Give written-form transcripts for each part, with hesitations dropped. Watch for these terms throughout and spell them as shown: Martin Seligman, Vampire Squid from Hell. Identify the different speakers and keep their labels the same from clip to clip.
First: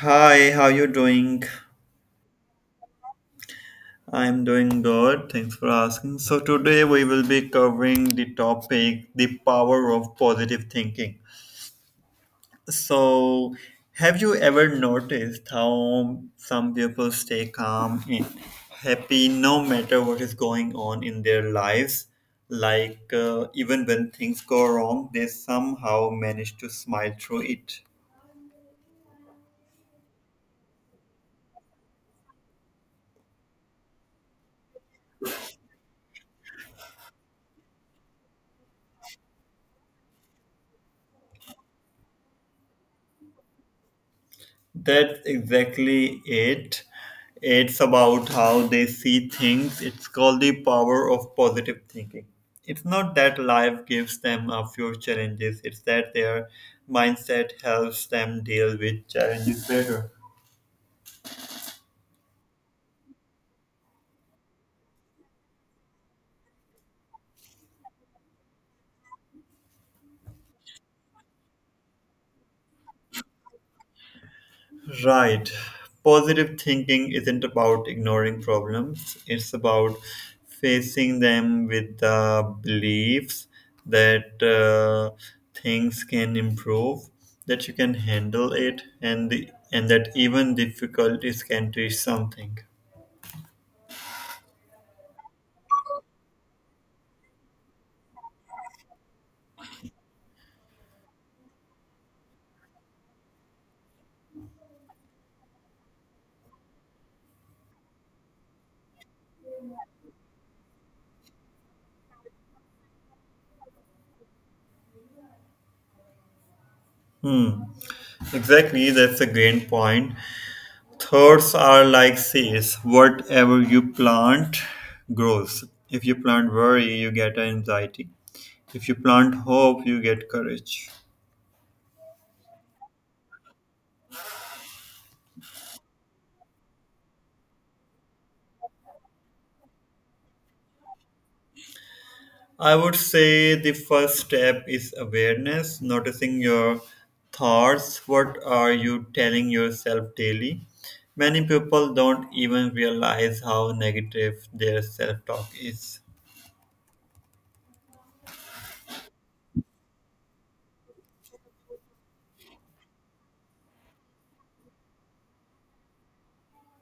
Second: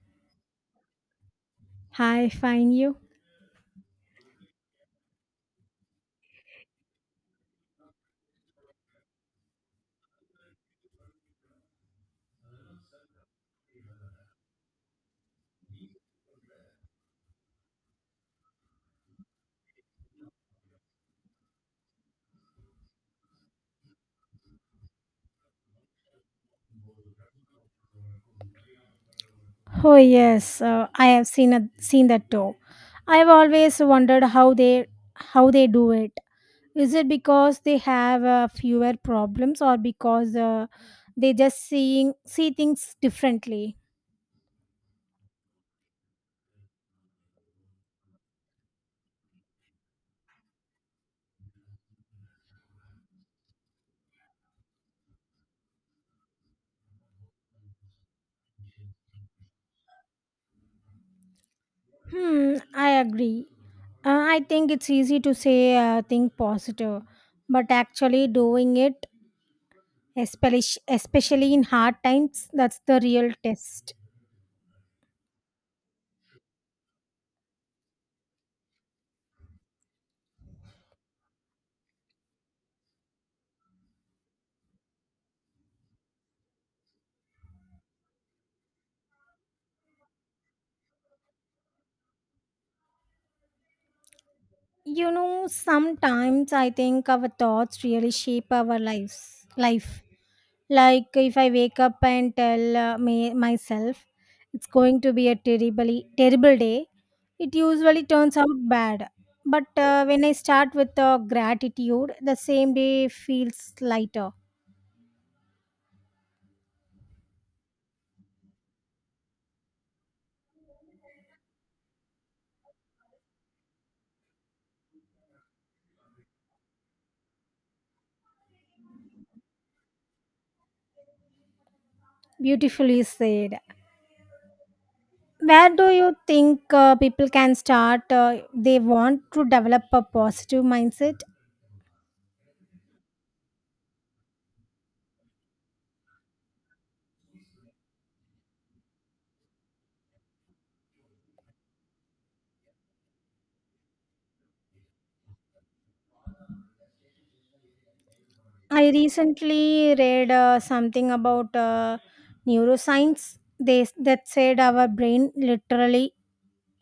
Speaker 1: Hi, how you doing?
Speaker 2: Hi, fine you.
Speaker 1: I'm doing good. Thanks for asking. So today we will be covering the topic the power of positive thinking. So have you ever noticed how some people stay calm and happy no matter what is going on in their lives? Like even when things go wrong, they somehow manage to smile through it.
Speaker 2: Oh yes, I have seen seen that too. I have always wondered how they do it. Is it because they have fewer problems or because they just see things differently?
Speaker 1: That's exactly it. It's about how they see things. It's called the power of positive thinking. It's not that life gives them a few challenges, it's that their mindset helps them deal with challenges better.
Speaker 2: I agree. I think it's easy to say think positive, but actually doing it, especially in hard times, that's the real test.
Speaker 1: Right. Positive thinking isn't about ignoring problems, it's about facing them with the beliefs that things can improve, that you can handle it, and that even difficulties can teach something.
Speaker 2: You know, sometimes I think our thoughts really shape our lives. Life, like if I wake up and tell me myself it's going to be a terribly terrible day, it usually turns out bad. But when I start with gratitude, the same day feels lighter.
Speaker 1: Hmm. Exactly, that's a great point. Thoughts are like seeds. Whatever you plant grows. If you plant worry, you get anxiety. If you plant hope, you get courage.
Speaker 2: Beautifully said. Where do you think people can start? They want to develop a positive mindset.
Speaker 1: I would say the first step is awareness, noticing your thoughts. What are you telling yourself daily? Many people don't even realize how negative their self talk is.
Speaker 2: I recently read something about neuroscience. They that said our brain literally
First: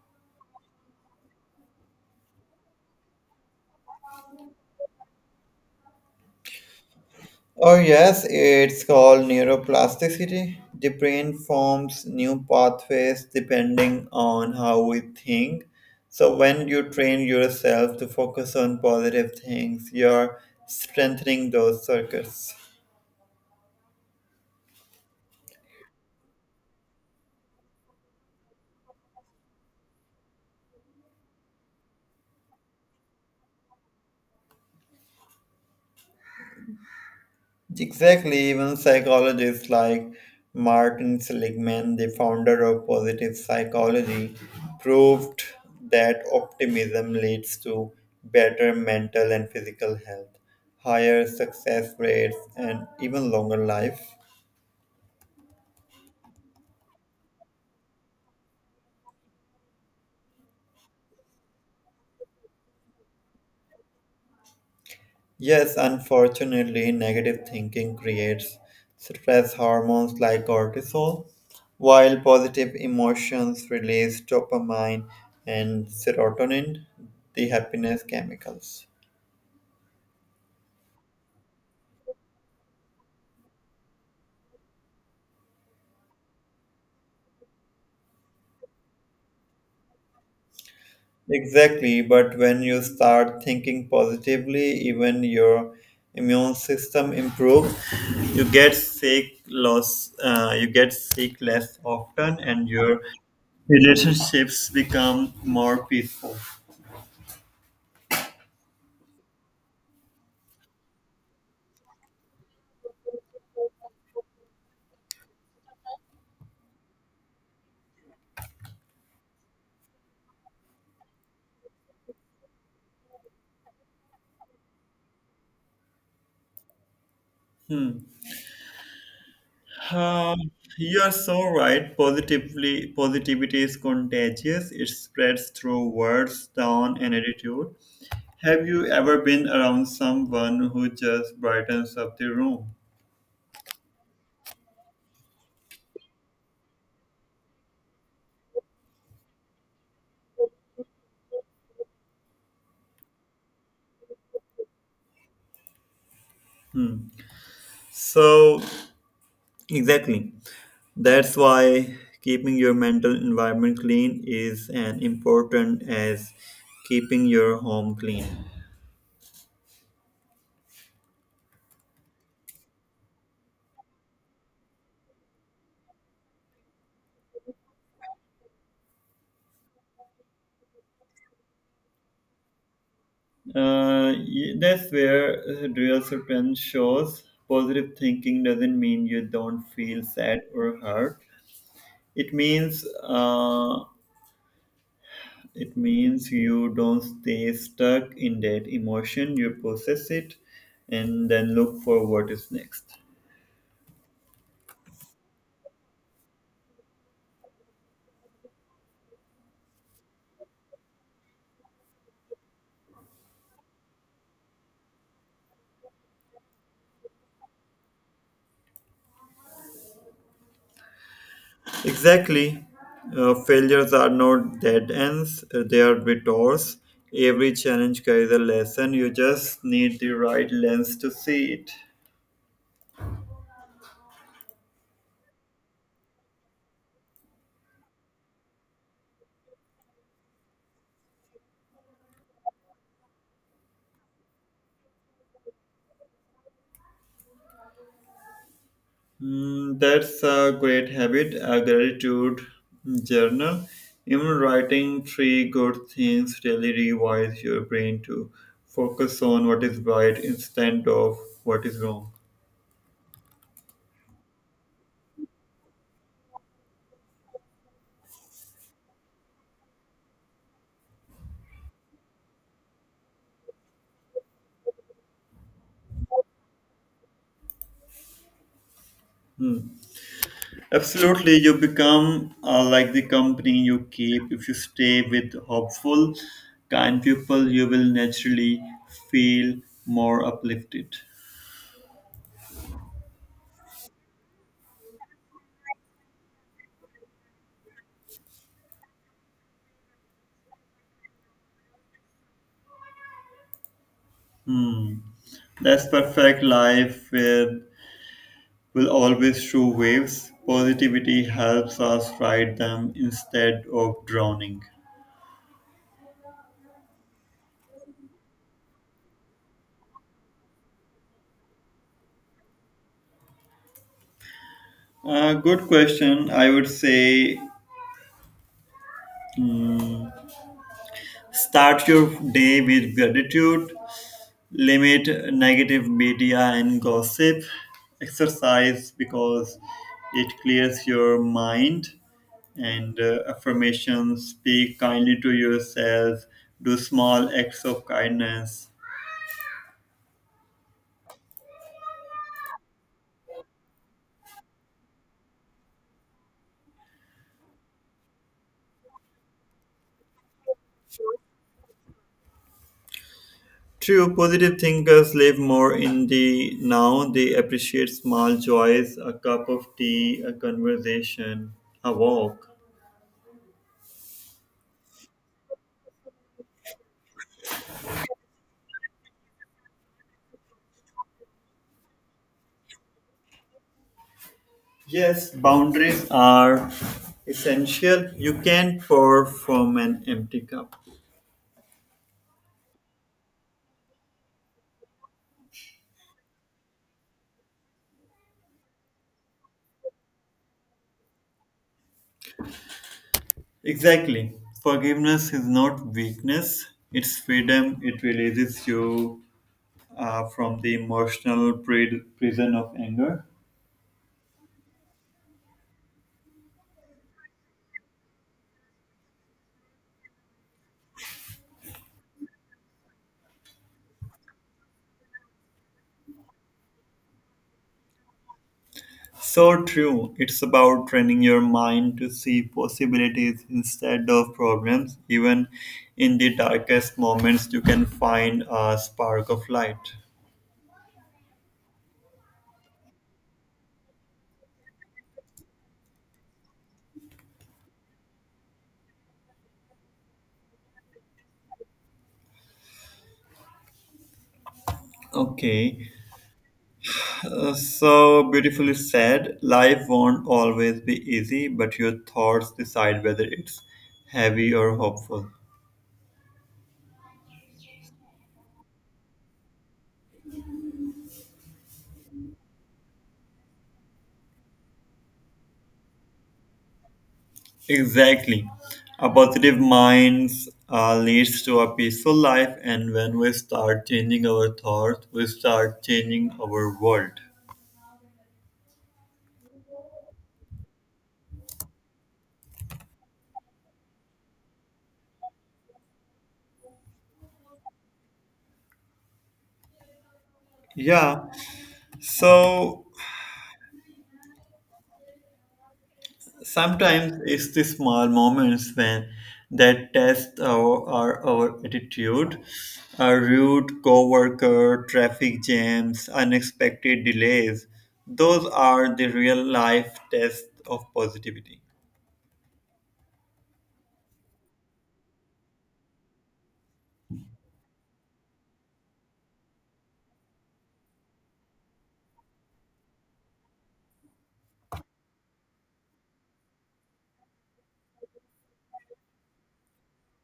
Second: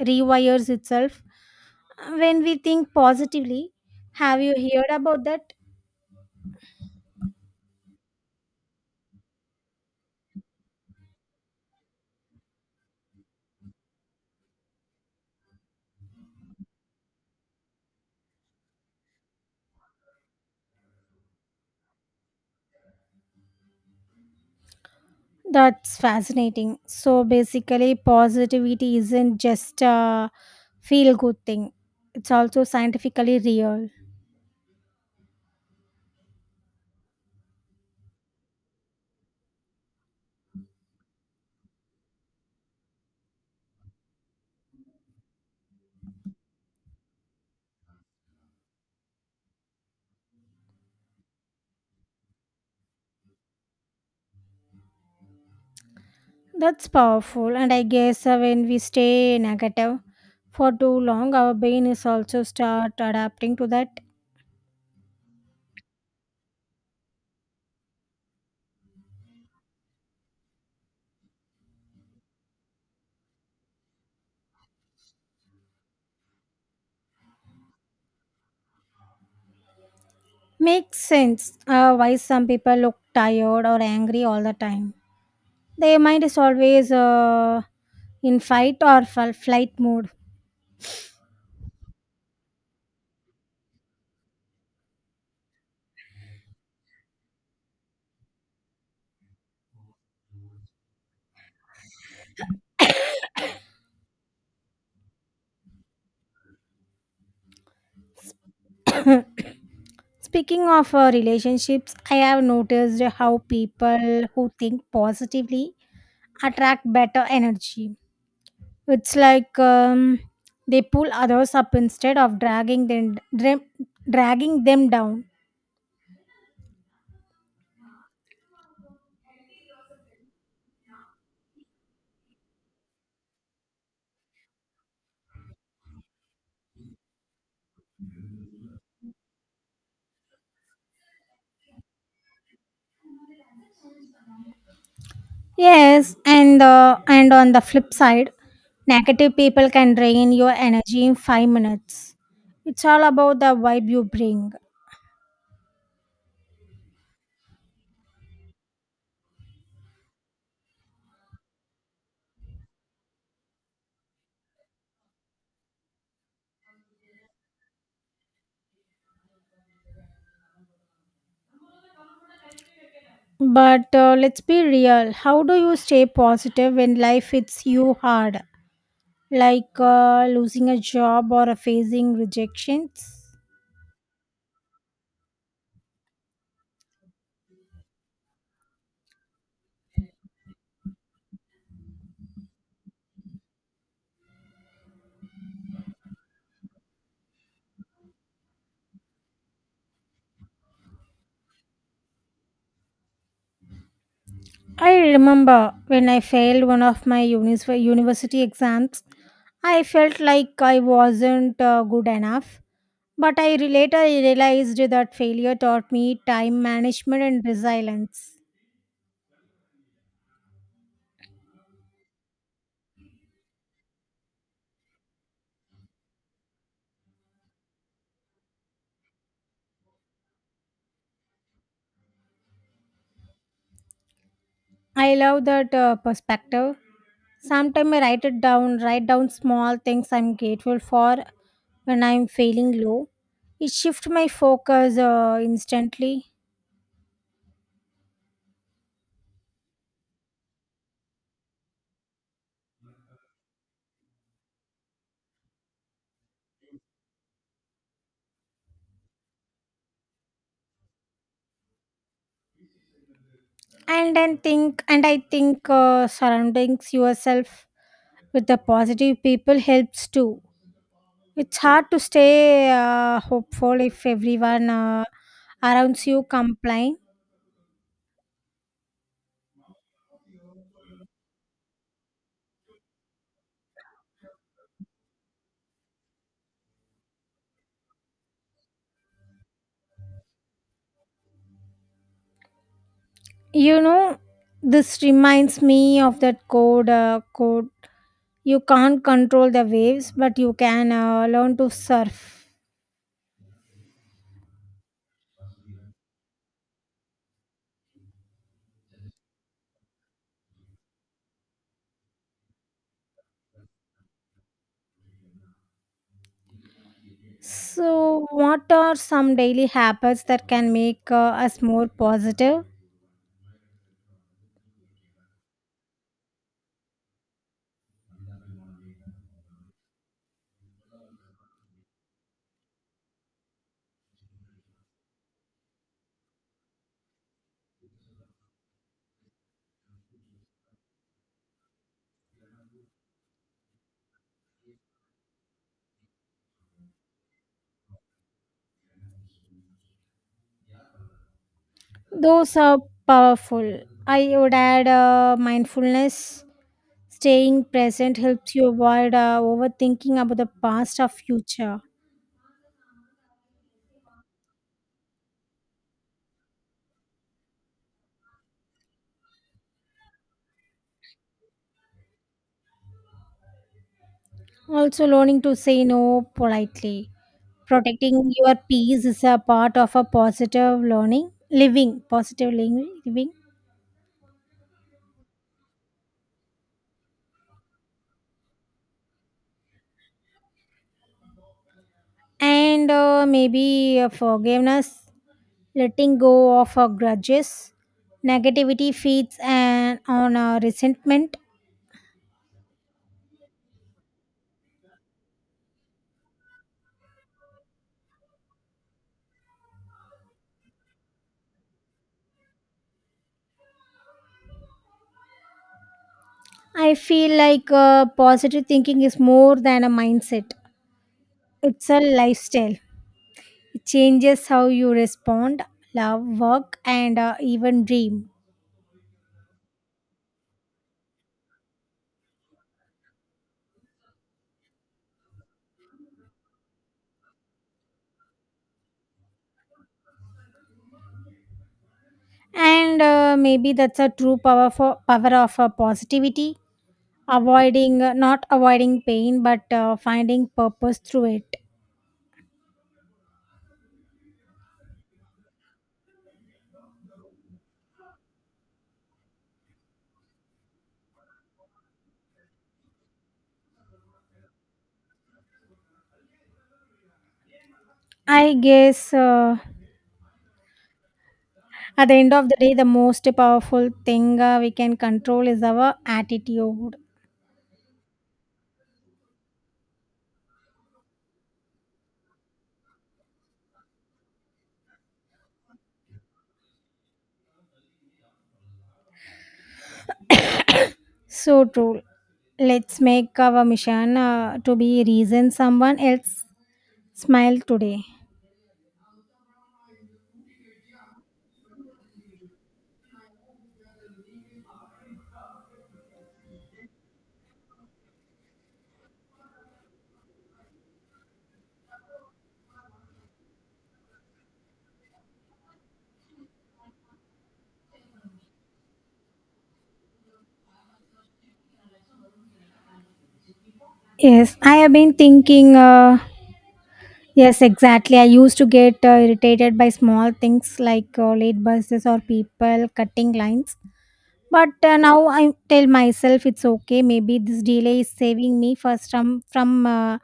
Speaker 2: rewires itself when we think positively. Have you heard about that?
Speaker 1: Oh, yes, it's called neuroplasticity. The brain forms new pathways depending on how we think. So, when you train yourself to focus on positive things, you're strengthening those circuits.
Speaker 2: That's fascinating. So basically, positivity isn't just a feel good thing. It's also scientifically real.
Speaker 1: Exactly, even psychologists like Martin Seligman, the founder of positive psychology, proved that optimism leads to better mental and physical health, higher success rates, and even longer life.
Speaker 2: That's powerful, and I guess when we stay negative for too long, our brain is also start adapting to that.
Speaker 1: Yes, unfortunately, negative thinking creates stress hormones like cortisol, while positive emotions release dopamine and serotonin, the happiness chemicals.
Speaker 2: Makes sense why some people look tired or angry all the time. Their mind is always in fight or flight mode.
Speaker 1: Exactly, but when you start thinking positively, even your immune system improves. You get sick loss. You get sick less often, and your relationships become more peaceful.
Speaker 2: Speaking of relationships, I have noticed how people who think positively attract better energy. It's like they pull others up instead of dragging them down.
Speaker 1: Um, you are so right. Positivity is contagious. It spreads through words, tone, and attitude. Have you ever been around someone who just brightens up the room?
Speaker 2: Yes, and on the flip side, negative people can drain your energy in 5 minutes. It's all about the vibe you bring.
Speaker 1: Hmm. So exactly. That's why keeping your mental environment clean is as important as keeping your home clean.
Speaker 2: But let's be real. How do you stay positive when life hits you hard? Like losing a job or facing rejections?
Speaker 1: That's where real strength shows. Positive thinking doesn't mean you don't feel sad or hurt. It means uh, it means you don't stay stuck in that emotion. You process it, and then look for what is next.
Speaker 2: I remember when I failed one of my university exams, I felt like I wasn't good enough. But later realized that failure taught me time management and resilience.
Speaker 1: Exactly. Failures are not dead ends, they are detours. Every challenge carries a lesson. You just need the right lens to see it.
Speaker 2: I love that perspective. Sometimes I write it down, write down small things I'm grateful for when I'm feeling low. It shifts my focus instantly.
Speaker 1: Mm, that's a great habit, a gratitude journal. Even writing three good things really rewires your brain to focus on what is right instead of what is wrong.
Speaker 2: And I think surrounding yourself with the positive people helps too. It's hard to stay hopeful if everyone around you complains.
Speaker 1: Absolutely, you become like the company you keep. If you stay with hopeful, kind people, you will naturally feel more uplifted.
Speaker 2: You know, this reminds me of that code: you can't control the waves, but you can learn to surf.
Speaker 1: That's perfect life with will always show waves. Positivity helps us ride them instead of drowning.
Speaker 2: So what are some daily habits that can make us more positive?
Speaker 1: Good question. I would say start your day with gratitude, limit negative media and gossip, exercise because it clears your mind, and affirmations, speak kindly to yourself, do small acts of kindness.
Speaker 2: Those are powerful. I would add mindfulness, staying present helps you avoid overthinking about the past or future.
Speaker 1: True, positive thinkers live more in the now. They appreciate small joys, a cup of tea, a conversation, a walk.
Speaker 2: Also learning to say no, politely. Protecting your peace is a part of a positive living.
Speaker 1: Yes, boundaries are essential. You can't pour from an empty cup.
Speaker 2: And maybe forgiveness, letting go of grudges, negativity feeds and on resentment.
Speaker 1: Exactly. Forgiveness is not weakness, it's freedom. It releases you from the emotional prison of anger.
Speaker 2: I feel like positive thinking is more than a mindset; it's a lifestyle. It changes how you respond, love, work, and even dream.
Speaker 1: So true. It's about training your mind to see possibilities instead of problems. Even in the darkest moments, you can find a spark of light.
Speaker 2: And maybe that's a true power for power of positivity, avoiding not avoiding pain but finding purpose through it.
Speaker 1: Okay, so beautifully said. Life won't always be easy, but your thoughts decide whether it's heavy or hopeful.
Speaker 2: I guess at the end of the day, the most powerful thing we can control is our attitude.
Speaker 1: Exactly. A positive mind leads to a peaceful life, and when we start changing our thoughts, we start changing our world.
Speaker 2: So true. Let's make our mission to be reason someone else smile today.
Speaker 1: Yeah. So sometimes it's the small moments when that test our attitude. A rude coworker, traffic jams, unexpected delays. Those are the real life tests of positivity.
Speaker 2: Yes I have been thinking Yes, exactly. I used to get irritated by small things like late buses or people cutting lines. But now I tell myself it's okay. Maybe this delay is saving me first from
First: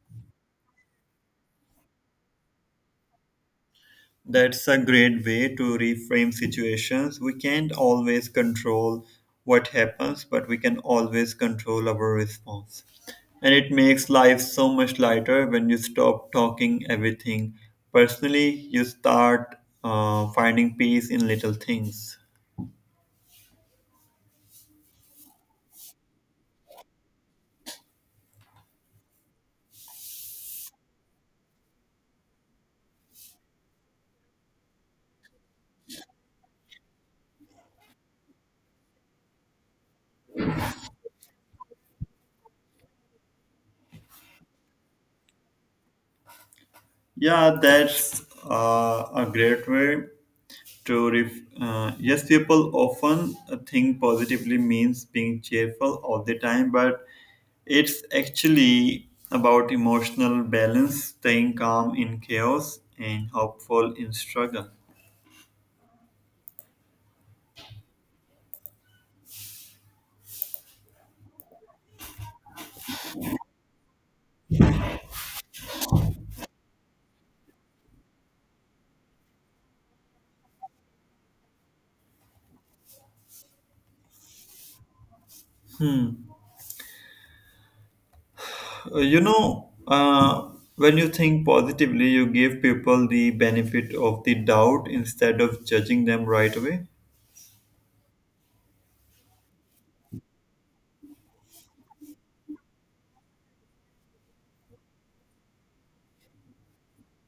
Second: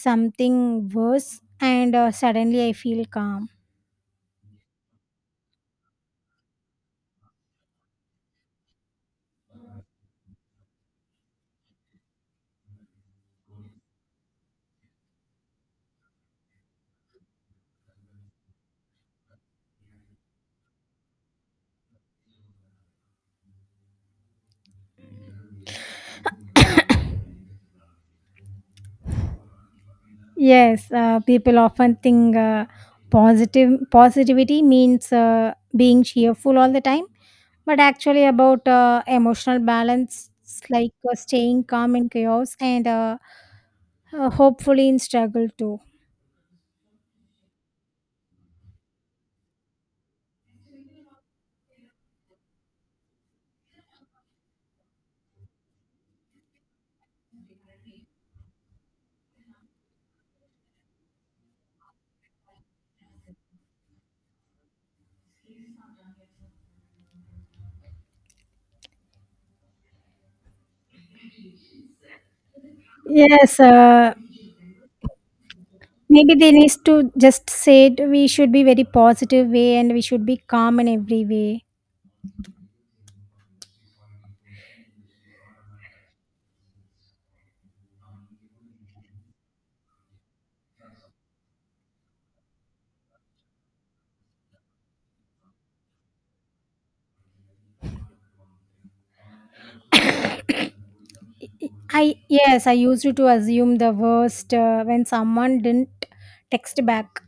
Speaker 2: something worse, and suddenly I feel calm.
Speaker 1: That's a great way to reframe situations. We can't always control what happens, but we can always control our response. And it makes life so much lighter when you stop talking everything personally, you start finding peace in little things.
Speaker 2: Yes, people often think positive positivity means being cheerful all the time, but actually about emotional balance, it's like staying calm in chaos and hopefully in struggle too.
Speaker 1: Yeah, that's a great way to ref- Yes, people often think positively means being cheerful all the time, but it's actually about emotional balance, staying calm in chaos and hopeful in struggle.
Speaker 2: Yes, maybe they need to just say it, we should be very positive way and we should be calm in every way.
Speaker 1: You know, uh, when you think positively you give people the benefit of the doubt instead of judging them right away.
Speaker 2: I used to assume the worst when someone didn't text back.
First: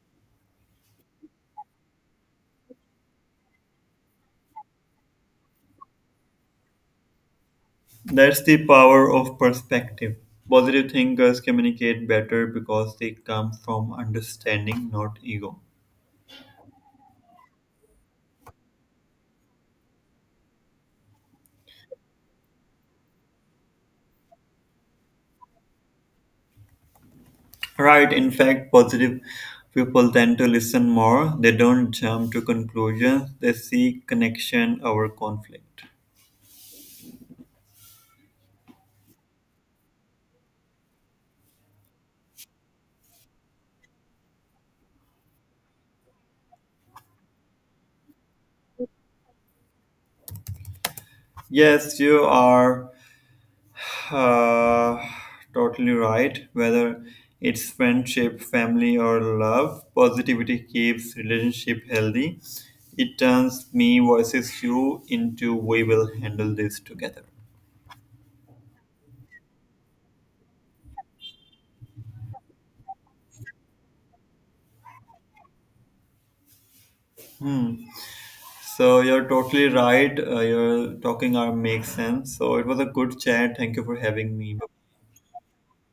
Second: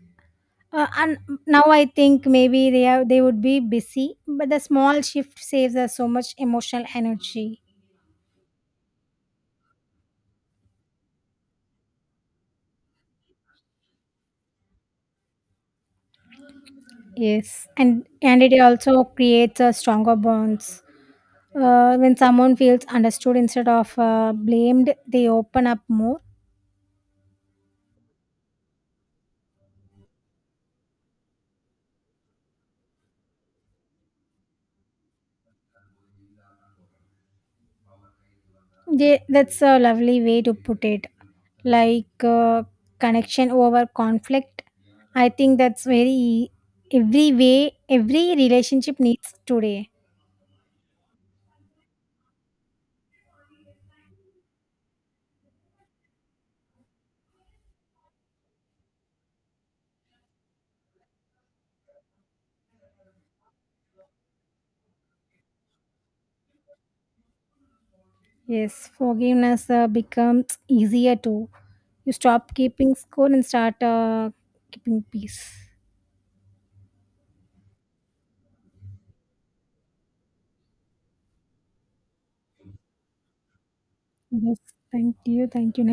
Speaker 2: And now I think maybe they would be busy, but the small shift saves us so much emotional energy.
Speaker 1: That's the power of perspective. Positive thinkers communicate better because they come from understanding, not ego.
Speaker 2: Yes, and it also creates a stronger bonds. When someone feels understood instead of blamed, they open up more.
Speaker 1: Right, in fact, positive people tend to listen more. They don't jump to conclusions, they seek connection over conflict.
Speaker 2: Yeah, that's a lovely way to put it. Like connection over conflict. I think that's very every relationship needs today.
Speaker 1: Yes, you are Uh, Totally right. Whether it's friendship, family, or love, positivity keeps relationship healthy. It turns me versus you into we will handle this together.
Speaker 2: Yes, forgiveness becomes easier too. You stop keeping score and start keeping peace.
Speaker 1: So you're totally right. Your talking are makes sense. So it was a good chat. Thank you for having
Speaker 2: Yes,
Speaker 1: me.
Speaker 2: thank you, thank you.